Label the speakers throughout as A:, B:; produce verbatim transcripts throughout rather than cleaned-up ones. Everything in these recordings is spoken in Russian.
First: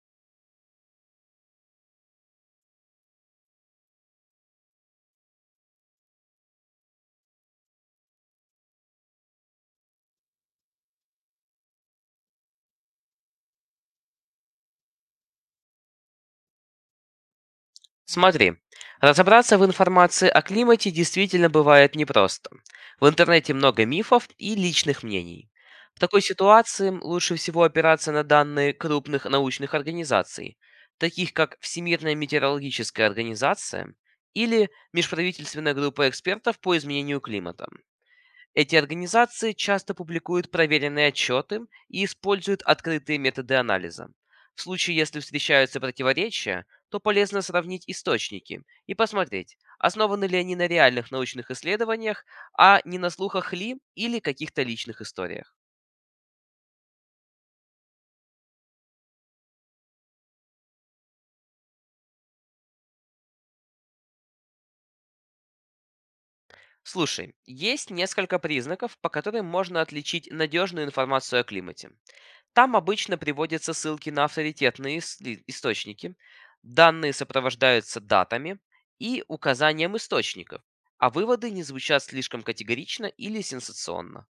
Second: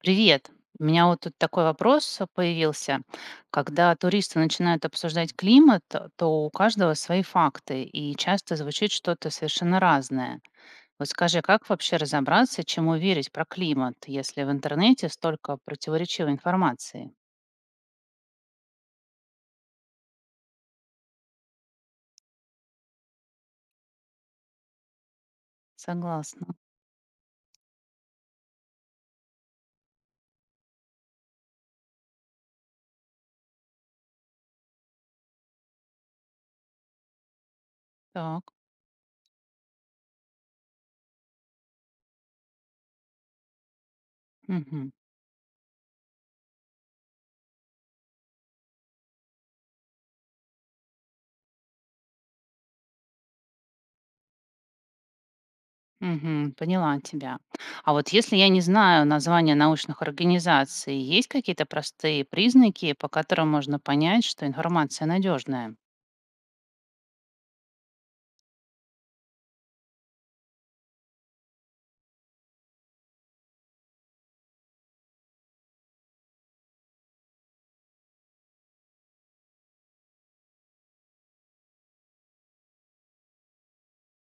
A: Привет. У меня вот тут такой вопрос появился. Когда туристы начинают обсуждать климат, то у каждого свои факты, и часто звучит что-то совершенно разное. Вот скажи, как вообще разобраться, чему верить про климат, если в интернете столько противоречивой информации?
B: Смотри, разобраться в информации о климате действительно бывает непросто. В интернете много мифов и личных мнений. В такой
A: Согласна.
B: ситуации лучше всего опираться на данные крупных научных организаций, таких как Всемирная метеорологическая организация или Межправительственная группа экспертов по изменению климата.
A: Так.
B: Эти организации часто публикуют проверенные отчеты и используют открытые методы анализа. В
A: Мгм.
B: случае, если встречаются противоречия, то полезно сравнить источники и посмотреть, основаны ли они на реальных научных исследованиях, а не на слухах ли или каких-то личных историях.
A: Мгм. Поняла тебя. А вот если я не знаю названия научных организаций, есть какие-то простые признаки, по которым можно понять, что информация надежная?
B: Слушай, есть несколько признаков, по которым можно отличить надежную информацию о климате. Там обычно приводятся ссылки на авторитетные ис- источники, данные сопровождаются датами и указанием источников, а выводы не звучат слишком категорично или сенсационно.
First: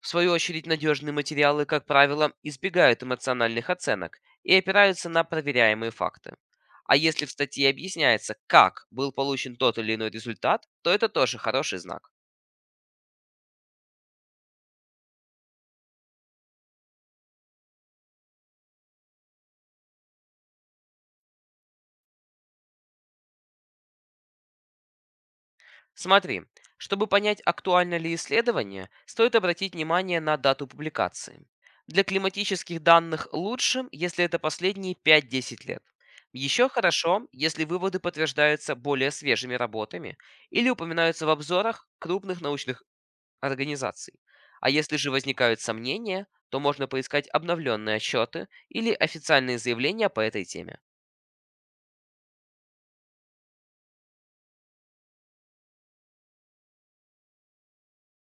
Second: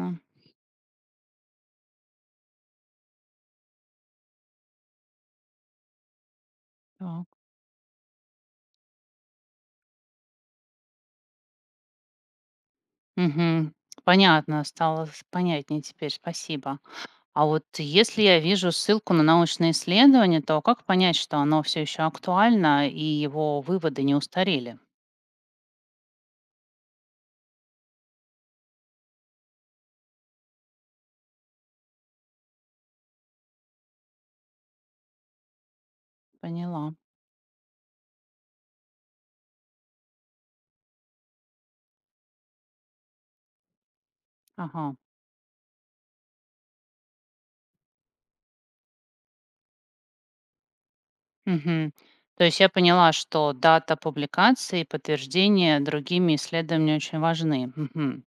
B: В свою очередь, надежные материалы, как правило, избегают эмоциональных оценок и опираются на проверяемые факты. А если
A: Так.
B: в статье объясняется, как был получен тот или иной результат, то это тоже хороший знак.
A: Мгм. Понятно, стало с- понятнее теперь, спасибо. А вот если я вижу ссылку на научное исследование, то как понять, что оно все еще актуально и его выводы не устарели?
B: Смотри, чтобы понять, актуально ли исследование, стоит обратить внимание на дату публикации. Для климатических данных лучше, если это последние пять-десять лет. Еще
A: Поняла.
B: хорошо, если выводы подтверждаются более свежими работами или упоминаются в обзорах крупных научных организаций. А
A: Ага.
B: если же возникают сомнения, то можно поискать обновленные отчеты или официальные заявления по этой теме.
A: Мгм. То есть я поняла, что дата публикации и подтверждение другими исследованиями очень важны. Мгм.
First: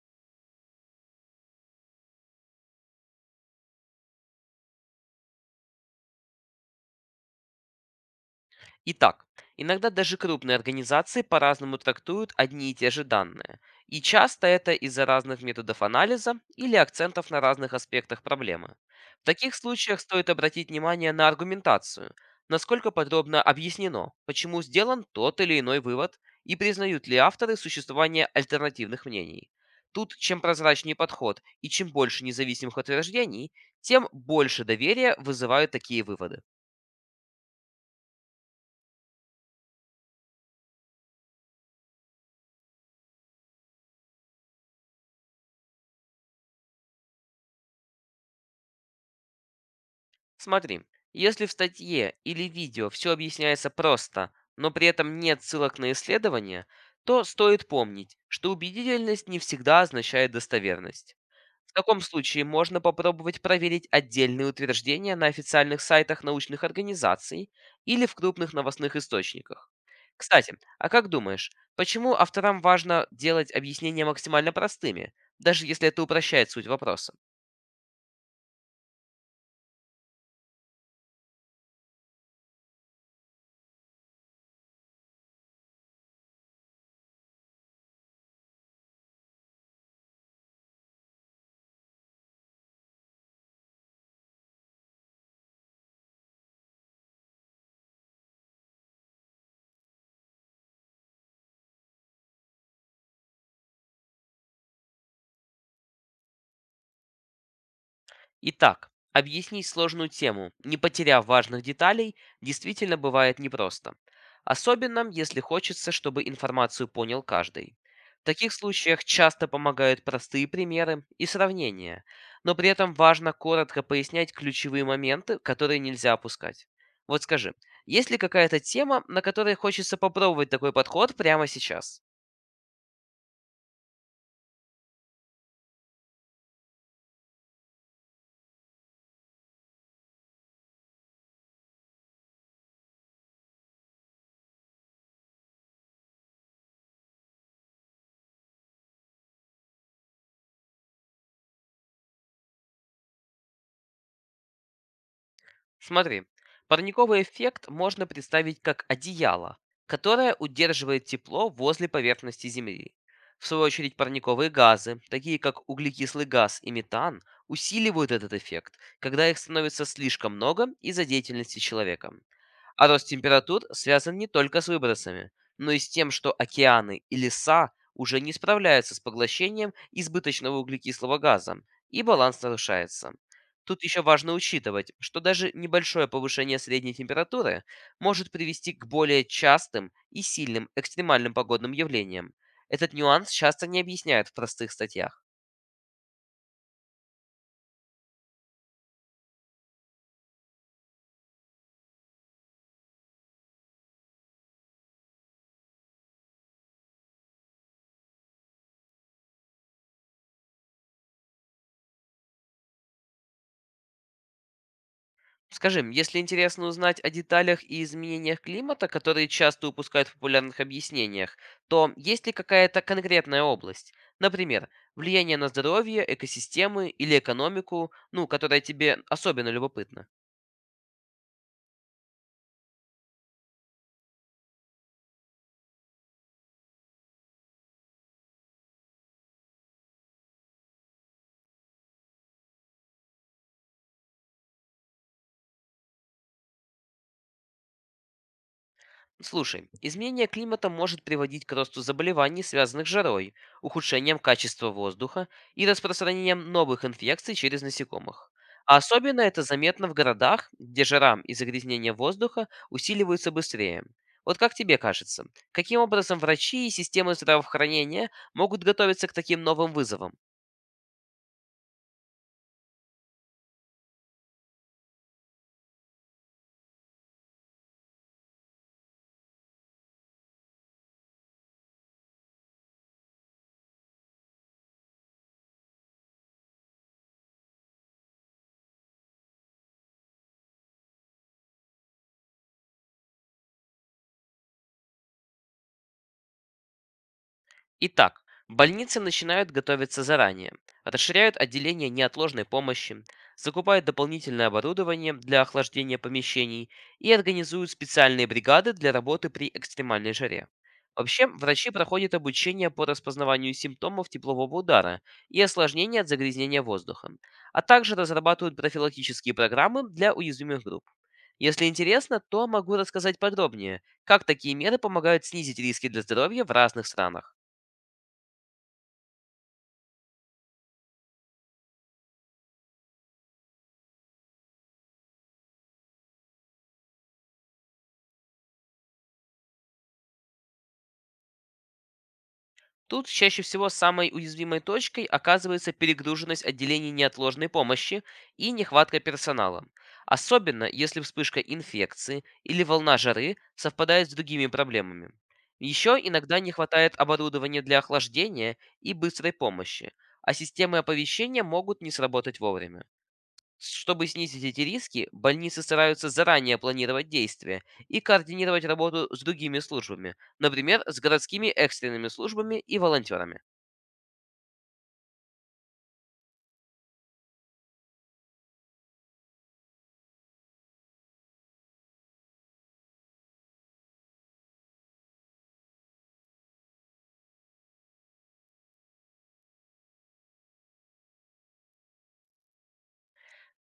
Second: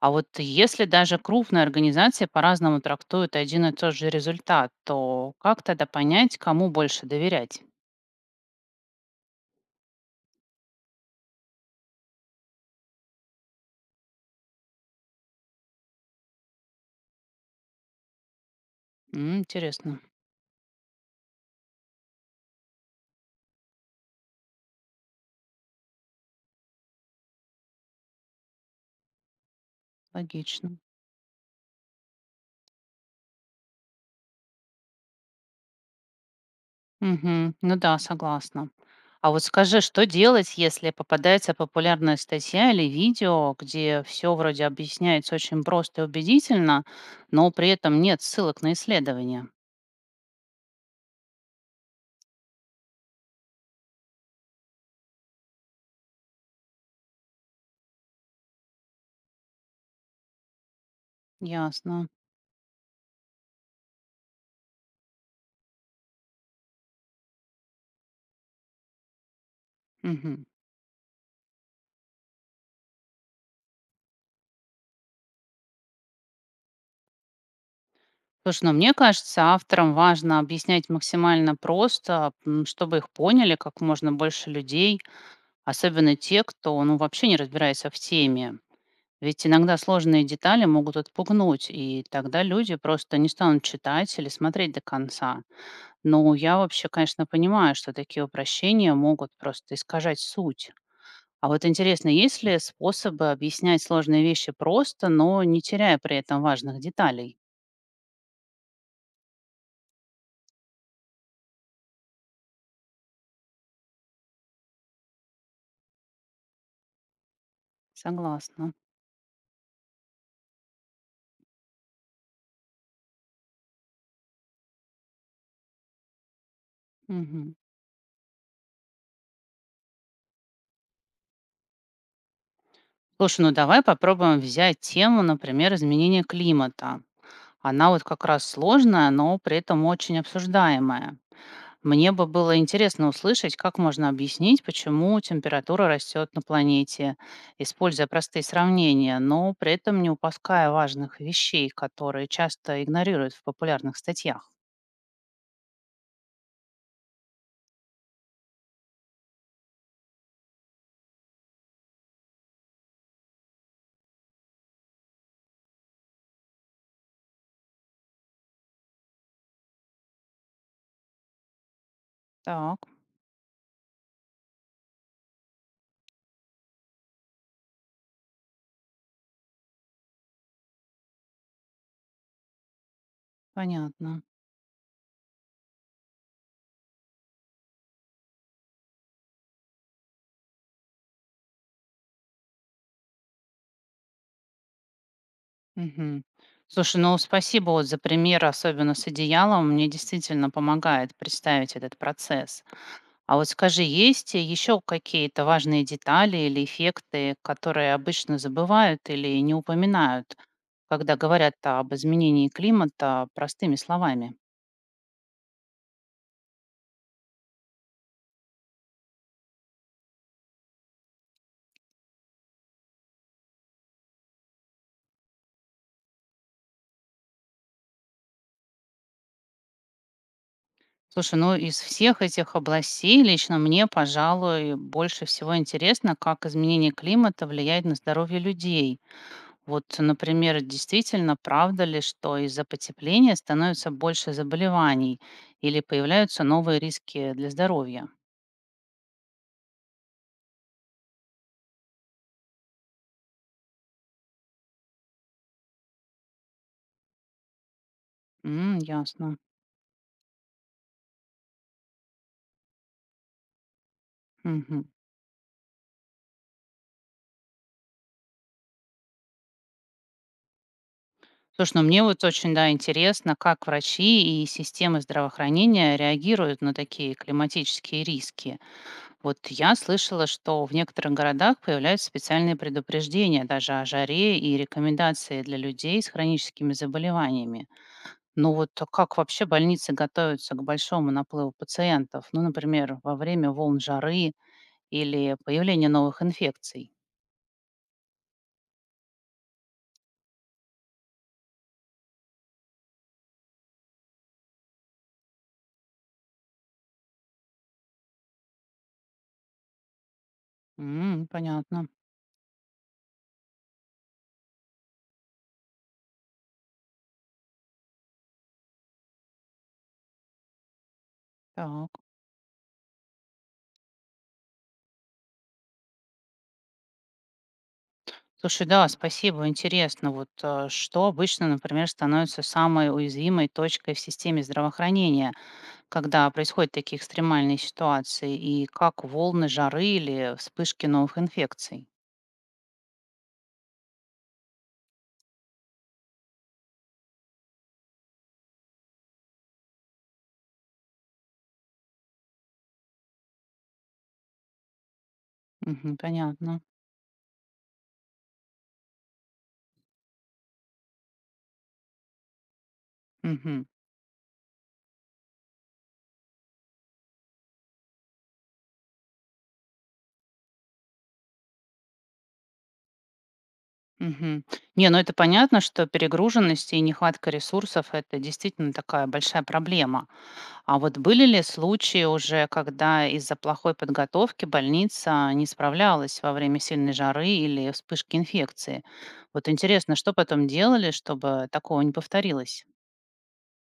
A: А вот если даже крупные организации по-разному трактуют один и тот же результат, то как тогда понять, кому больше доверять?
B: Итак, иногда даже крупные организации по-разному трактуют одни и те же данные, и часто это из-за разных методов анализа или акцентов на разных аспектах проблемы. В
A: М,
B: таких случаях
A: интересно,
B: стоит обратить внимание на аргументацию, насколько подробно объяснено, почему сделан тот или иной вывод, и признают ли авторы существование альтернативных мнений. Тут чем
A: логично.
B: прозрачнее подход и чем больше независимых утверждений, тем больше доверия вызывают такие выводы.
A: Мгм. Ну да, согласна. А вот скажи, что делать, если попадается популярная статья или видео, где все вроде объясняется очень просто и убедительно, но при этом нет ссылок на исследования?
B: Смотри, если в статье или видео все объясняется просто, но при этом нет ссылок на исследования, то стоит помнить, что убедительность не всегда означает достоверность. В таком
A: Ясно.
B: случае можно попробовать проверить отдельные утверждения на официальных сайтах научных организаций или в крупных новостных источниках.
A: Мгм.
B: Кстати, а как думаешь, почему авторам важно делать объяснения максимально простыми, даже если это упрощает суть вопроса?
A: Слушай, ну мне кажется, авторам важно объяснять максимально просто, м, чтобы их поняли как можно больше людей, особенно те, кто ну, вообще не разбирается в теме. Ведь иногда сложные детали могут отпугнуть, и тогда люди просто не станут читать или смотреть до конца. Но я вообще, конечно, понимаю, что такие упрощения могут просто искажать суть. А вот интересно, есть ли способы объяснять сложные вещи просто, но не теряя при этом важных деталей?
B: Итак, объяснить сложную тему, не потеряв важных деталей, действительно бывает непросто. Особенно, если хочется, чтобы информацию понял каждый. В таких
A: Согласна.
B: случаях часто помогают простые примеры и сравнения, но при этом важно коротко пояснять ключевые моменты, которые нельзя опускать. Вот скажи,
A: Мгм.
B: есть ли какая-то тема, на которой хочется попробовать такой подход прямо сейчас?
A: Слушай, ну давай попробуем взять тему, например, изменения климата. Она вот как раз сложная, но при этом очень обсуждаемая. Мне бы было интересно услышать, как можно объяснить, почему температура растет на планете, используя простые сравнения, но при этом не упуская важных вещей, которые часто игнорируют в популярных статьях.
B: Смотри, парниковый эффект можно представить как одеяло, которое удерживает тепло возле поверхности Земли. В свою очередь парниковые газы, такие как углекислый газ и метан, усиливают этот эффект, когда их становится слишком много из-за деятельности человека.
A: Так,
B: А рост температур связан не только с выбросами, но и с тем, что океаны и леса уже не справляются с поглощением избыточного углекислого газа, и баланс нарушается. Тут еще
A: понятно.
B: важно учитывать, что даже небольшое повышение средней температуры может привести к более частым и сильным экстремальным погодным явлениям. Этот нюанс часто не объясняют в простых статьях.
A: Мгм. Слушай, ну спасибо вот за пример, особенно с одеялом. Мне действительно помогает представить этот процесс. А вот скажи, есть еще какие-то важные детали или эффекты, которые обычно забывают или не упоминают, когда говорят об изменении климата простыми словами?
B: Скажи, м, если интересно узнать о деталях и изменениях климата, которые часто упускают в популярных объяснениях, то есть ли какая-то конкретная область? Например, влияние на здоровье, экосистемы или экономику, ну, которая тебе особенно любопытна?
A: Слушай, ну из всех этих областей лично мне, пожалуй, больше всего интересно, как изменение климата влияет на здоровье людей. Вот, например, действительно, правда ли, что из-за потепления становится больше заболеваний или появляются новые риски для здоровья?
B: Слушай, изменение климата может приводить к росту заболеваний, связанных с жарой, ухудшением качества воздуха и распространением новых инфекций через насекомых. А
A: М,
B: особенно
A: ясно.
B: это заметно в городах, где жара и загрязнение воздуха усиливаются быстрее. Вот как тебе
A: Мгм.
B: кажется, каким образом врачи и системы здравоохранения могут готовиться к таким новым вызовам?
A: Слушай, ну мне вот очень, да, интересно, как врачи и системы здравоохранения реагируют на такие климатические риски. Вот я слышала, что в некоторых городах появляются специальные предупреждения даже о жаре и рекомендации для людей с хроническими заболеваниями. Ну вот а как вообще больницы готовятся к большому наплыву пациентов? Ну, например, во время волн жары или появления новых инфекций?
B: Итак, больницы начинают готовиться заранее, расширяют отделение неотложной помощи, закупают дополнительное оборудование для охлаждения помещений и организуют специальные бригады для работы при экстремальной жаре. Вообще,
A: М,
B: врачи
A: понятно.
B: проходят обучение по распознаванию симптомов теплового удара и осложнений от загрязнения воздуха, а также разрабатывают профилактические программы для уязвимых групп. Если
A: Так.
B: интересно, то могу рассказать подробнее, как такие меры помогают снизить риски для здоровья в разных странах.
A: Слушай, да, спасибо, интересно. Вот а что обычно, например, становится самой уязвимой точкой в системе здравоохранения, когда происходят такие экстремальные ситуации, и как волны жары или вспышки новых инфекций?
B: Тут чаще всего самой уязвимой точкой оказывается перегруженность отделений неотложной помощи и нехватка персонала, особенно если вспышка инфекции или волна жары совпадает с другими проблемами. Еще
A: Мгм,
B: иногда не
A: понятно.
B: хватает оборудования для охлаждения и быстрой помощи, а системы оповещения могут не сработать вовремя.
A: Мгм,
B: Чтобы снизить эти риски, больницы стараются заранее планировать действия и координировать работу с другими службами, например, с городскими экстренными службами и волонтерами.
A: мгм. Не, ну это понятно, что перегруженность и нехватка ресурсов– это действительно такая большая проблема. А вот были ли случаи уже, когда из-за плохой подготовки больница не справлялась во время сильной жары или вспышки инфекции? Вот интересно, что потом делали, чтобы такого не повторилось?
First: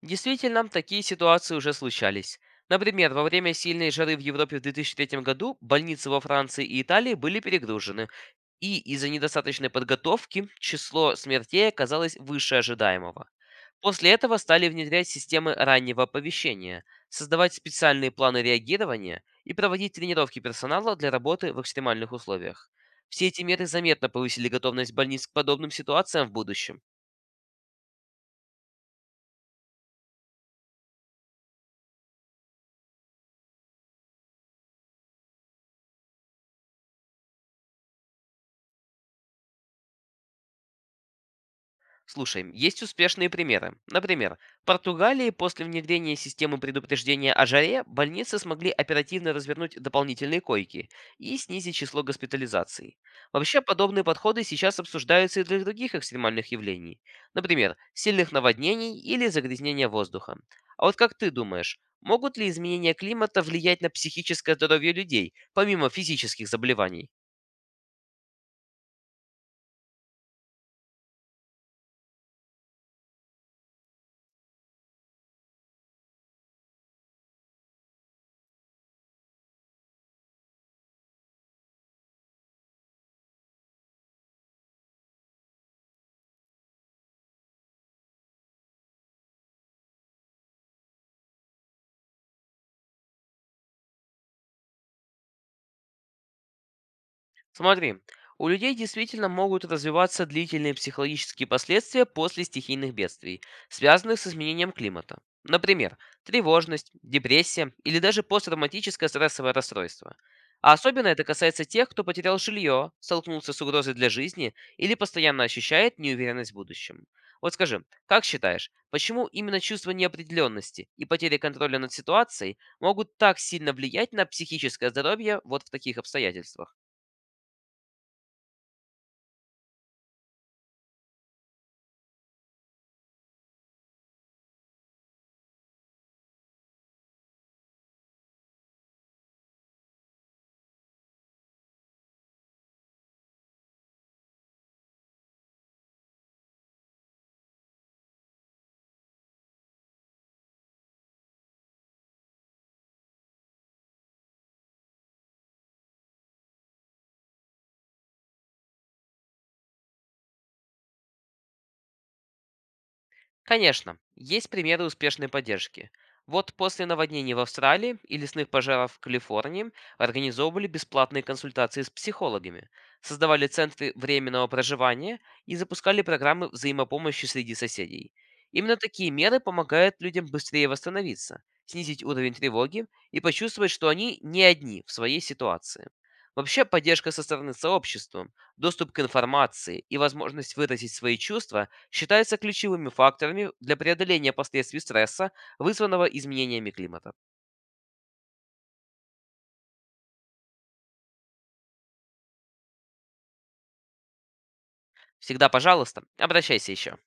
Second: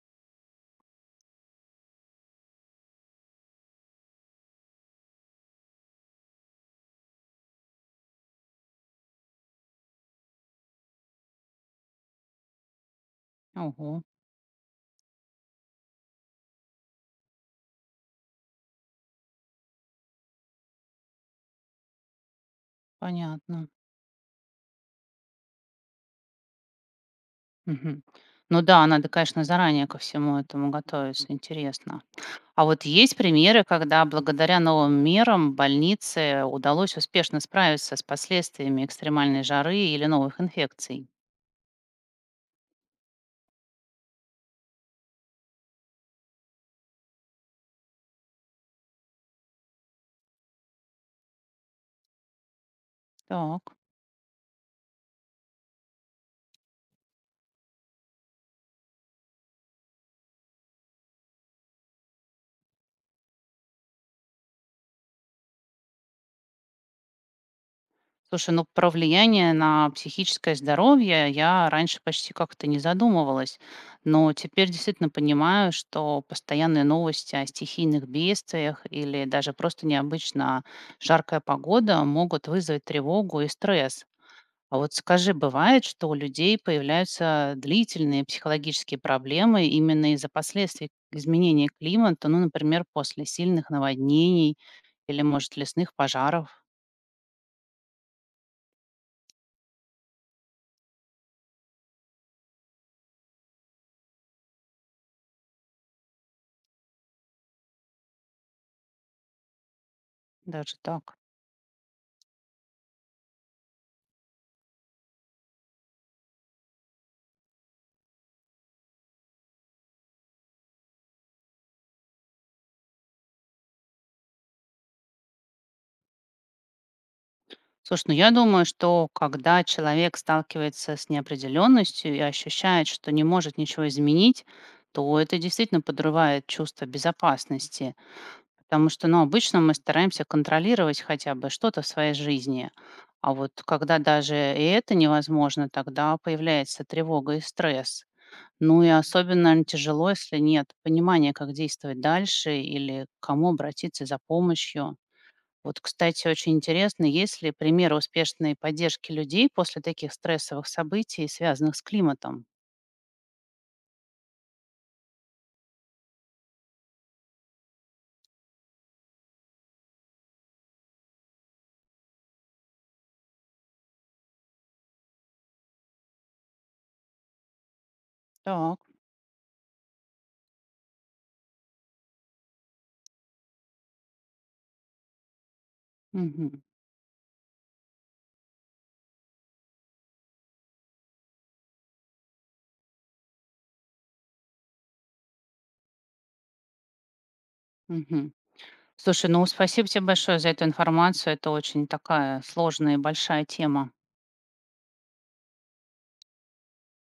B: Действительно, такие ситуации уже случались. Например, во время сильной жары в Европе в две тысячи третьем году больницы во Франции и Италии были перегружены, и из-за недостаточной подготовки число смертей оказалось выше ожидаемого.
A: Ого,
B: После этого стали внедрять системы раннего оповещения, создавать специальные планы реагирования и проводить тренировки персонала для работы в экстремальных условиях. Все эти меры
A: понятно.
B: заметно повысили готовность больниц к подобным ситуациям в будущем.
A: Мгм. Ну да, надо, конечно, заранее ко всему этому готовиться. Интересно. А вот есть примеры, когда благодаря новым мерам больнице удалось успешно справиться с последствиями экстремальной жары или новых инфекций?
B: Слушай, есть успешные примеры. Например, в Португалии после внедрения системы предупреждения о жаре больницы смогли оперативно развернуть дополнительные койки и снизить число госпитализаций. Вообще,
A: Так.
B: подобные подходы сейчас обсуждаются и для других экстремальных явлений. Например, сильных наводнений или загрязнения воздуха. А вот как ты думаешь, могут ли изменения климата влиять на психическое здоровье людей, помимо физических заболеваний?
A: Слушай, ну про влияние на психическое здоровье я раньше почти как-то не задумывалась, но теперь действительно понимаю, что постоянные новости о стихийных бедствиях или даже просто необычно жаркая погода могут вызвать тревогу и стресс. А вот скажи, бывает, что у людей появляются длительные психологические проблемы именно из-за последствий изменения климата, ну, например, после сильных наводнений или, может, лесных пожаров,
B: Смотри, у людей действительно могут развиваться длительные психологические последствия после стихийных бедствий, связанных с изменением климата. Например, тревожность, депрессия или даже посттравматическое стрессовое расстройство. А
A: даже
B: особенно
A: так?
B: это касается тех, кто потерял жилье, столкнулся с угрозой для жизни или постоянно ощущает неуверенность в будущем. Вот скажи, как считаешь, почему именно чувство неопределенности и потери контроля над ситуацией могут так сильно влиять на психическое здоровье вот в таких обстоятельствах?
A: Слушай, ну я думаю, что когда человек сталкивается с неопределенностью и ощущает, что не может ничего изменить, то это действительно подрывает чувство безопасности. Потому что, ну, обычно мы стараемся контролировать хотя бы что-то в своей жизни. А вот когда даже и это невозможно, тогда появляется тревога и стресс. Ну и особенно, наверно, тяжело, если нет понимания, как действовать дальше или к кому обратиться за помощью. Вот, кстати, очень интересно, есть ли примеры успешной поддержки людей после таких стрессовых событий, связанных с климатом?
B: Конечно, есть примеры успешной поддержки. Вот после наводнений в Австралии и лесных пожаров в Калифорнии организовывали бесплатные консультации с психологами, создавали центры временного проживания и запускали программы взаимопомощи среди соседей. Именно
A: Так.
B: такие меры помогают людям быстрее восстановиться, снизить уровень тревоги и почувствовать, что они не одни в своей ситуации.
A: Мгм.
B: Вообще поддержка со стороны сообщества, доступ к информации и возможность выразить свои чувства считаются ключевыми факторами для преодоления последствий стресса, вызванного изменениями климата.
A: Мгм. Слушай, ну спасибо тебе большое за эту информацию. Это очень такая сложная и большая тема.
B: Всегда, пожалуйста, обращайся еще.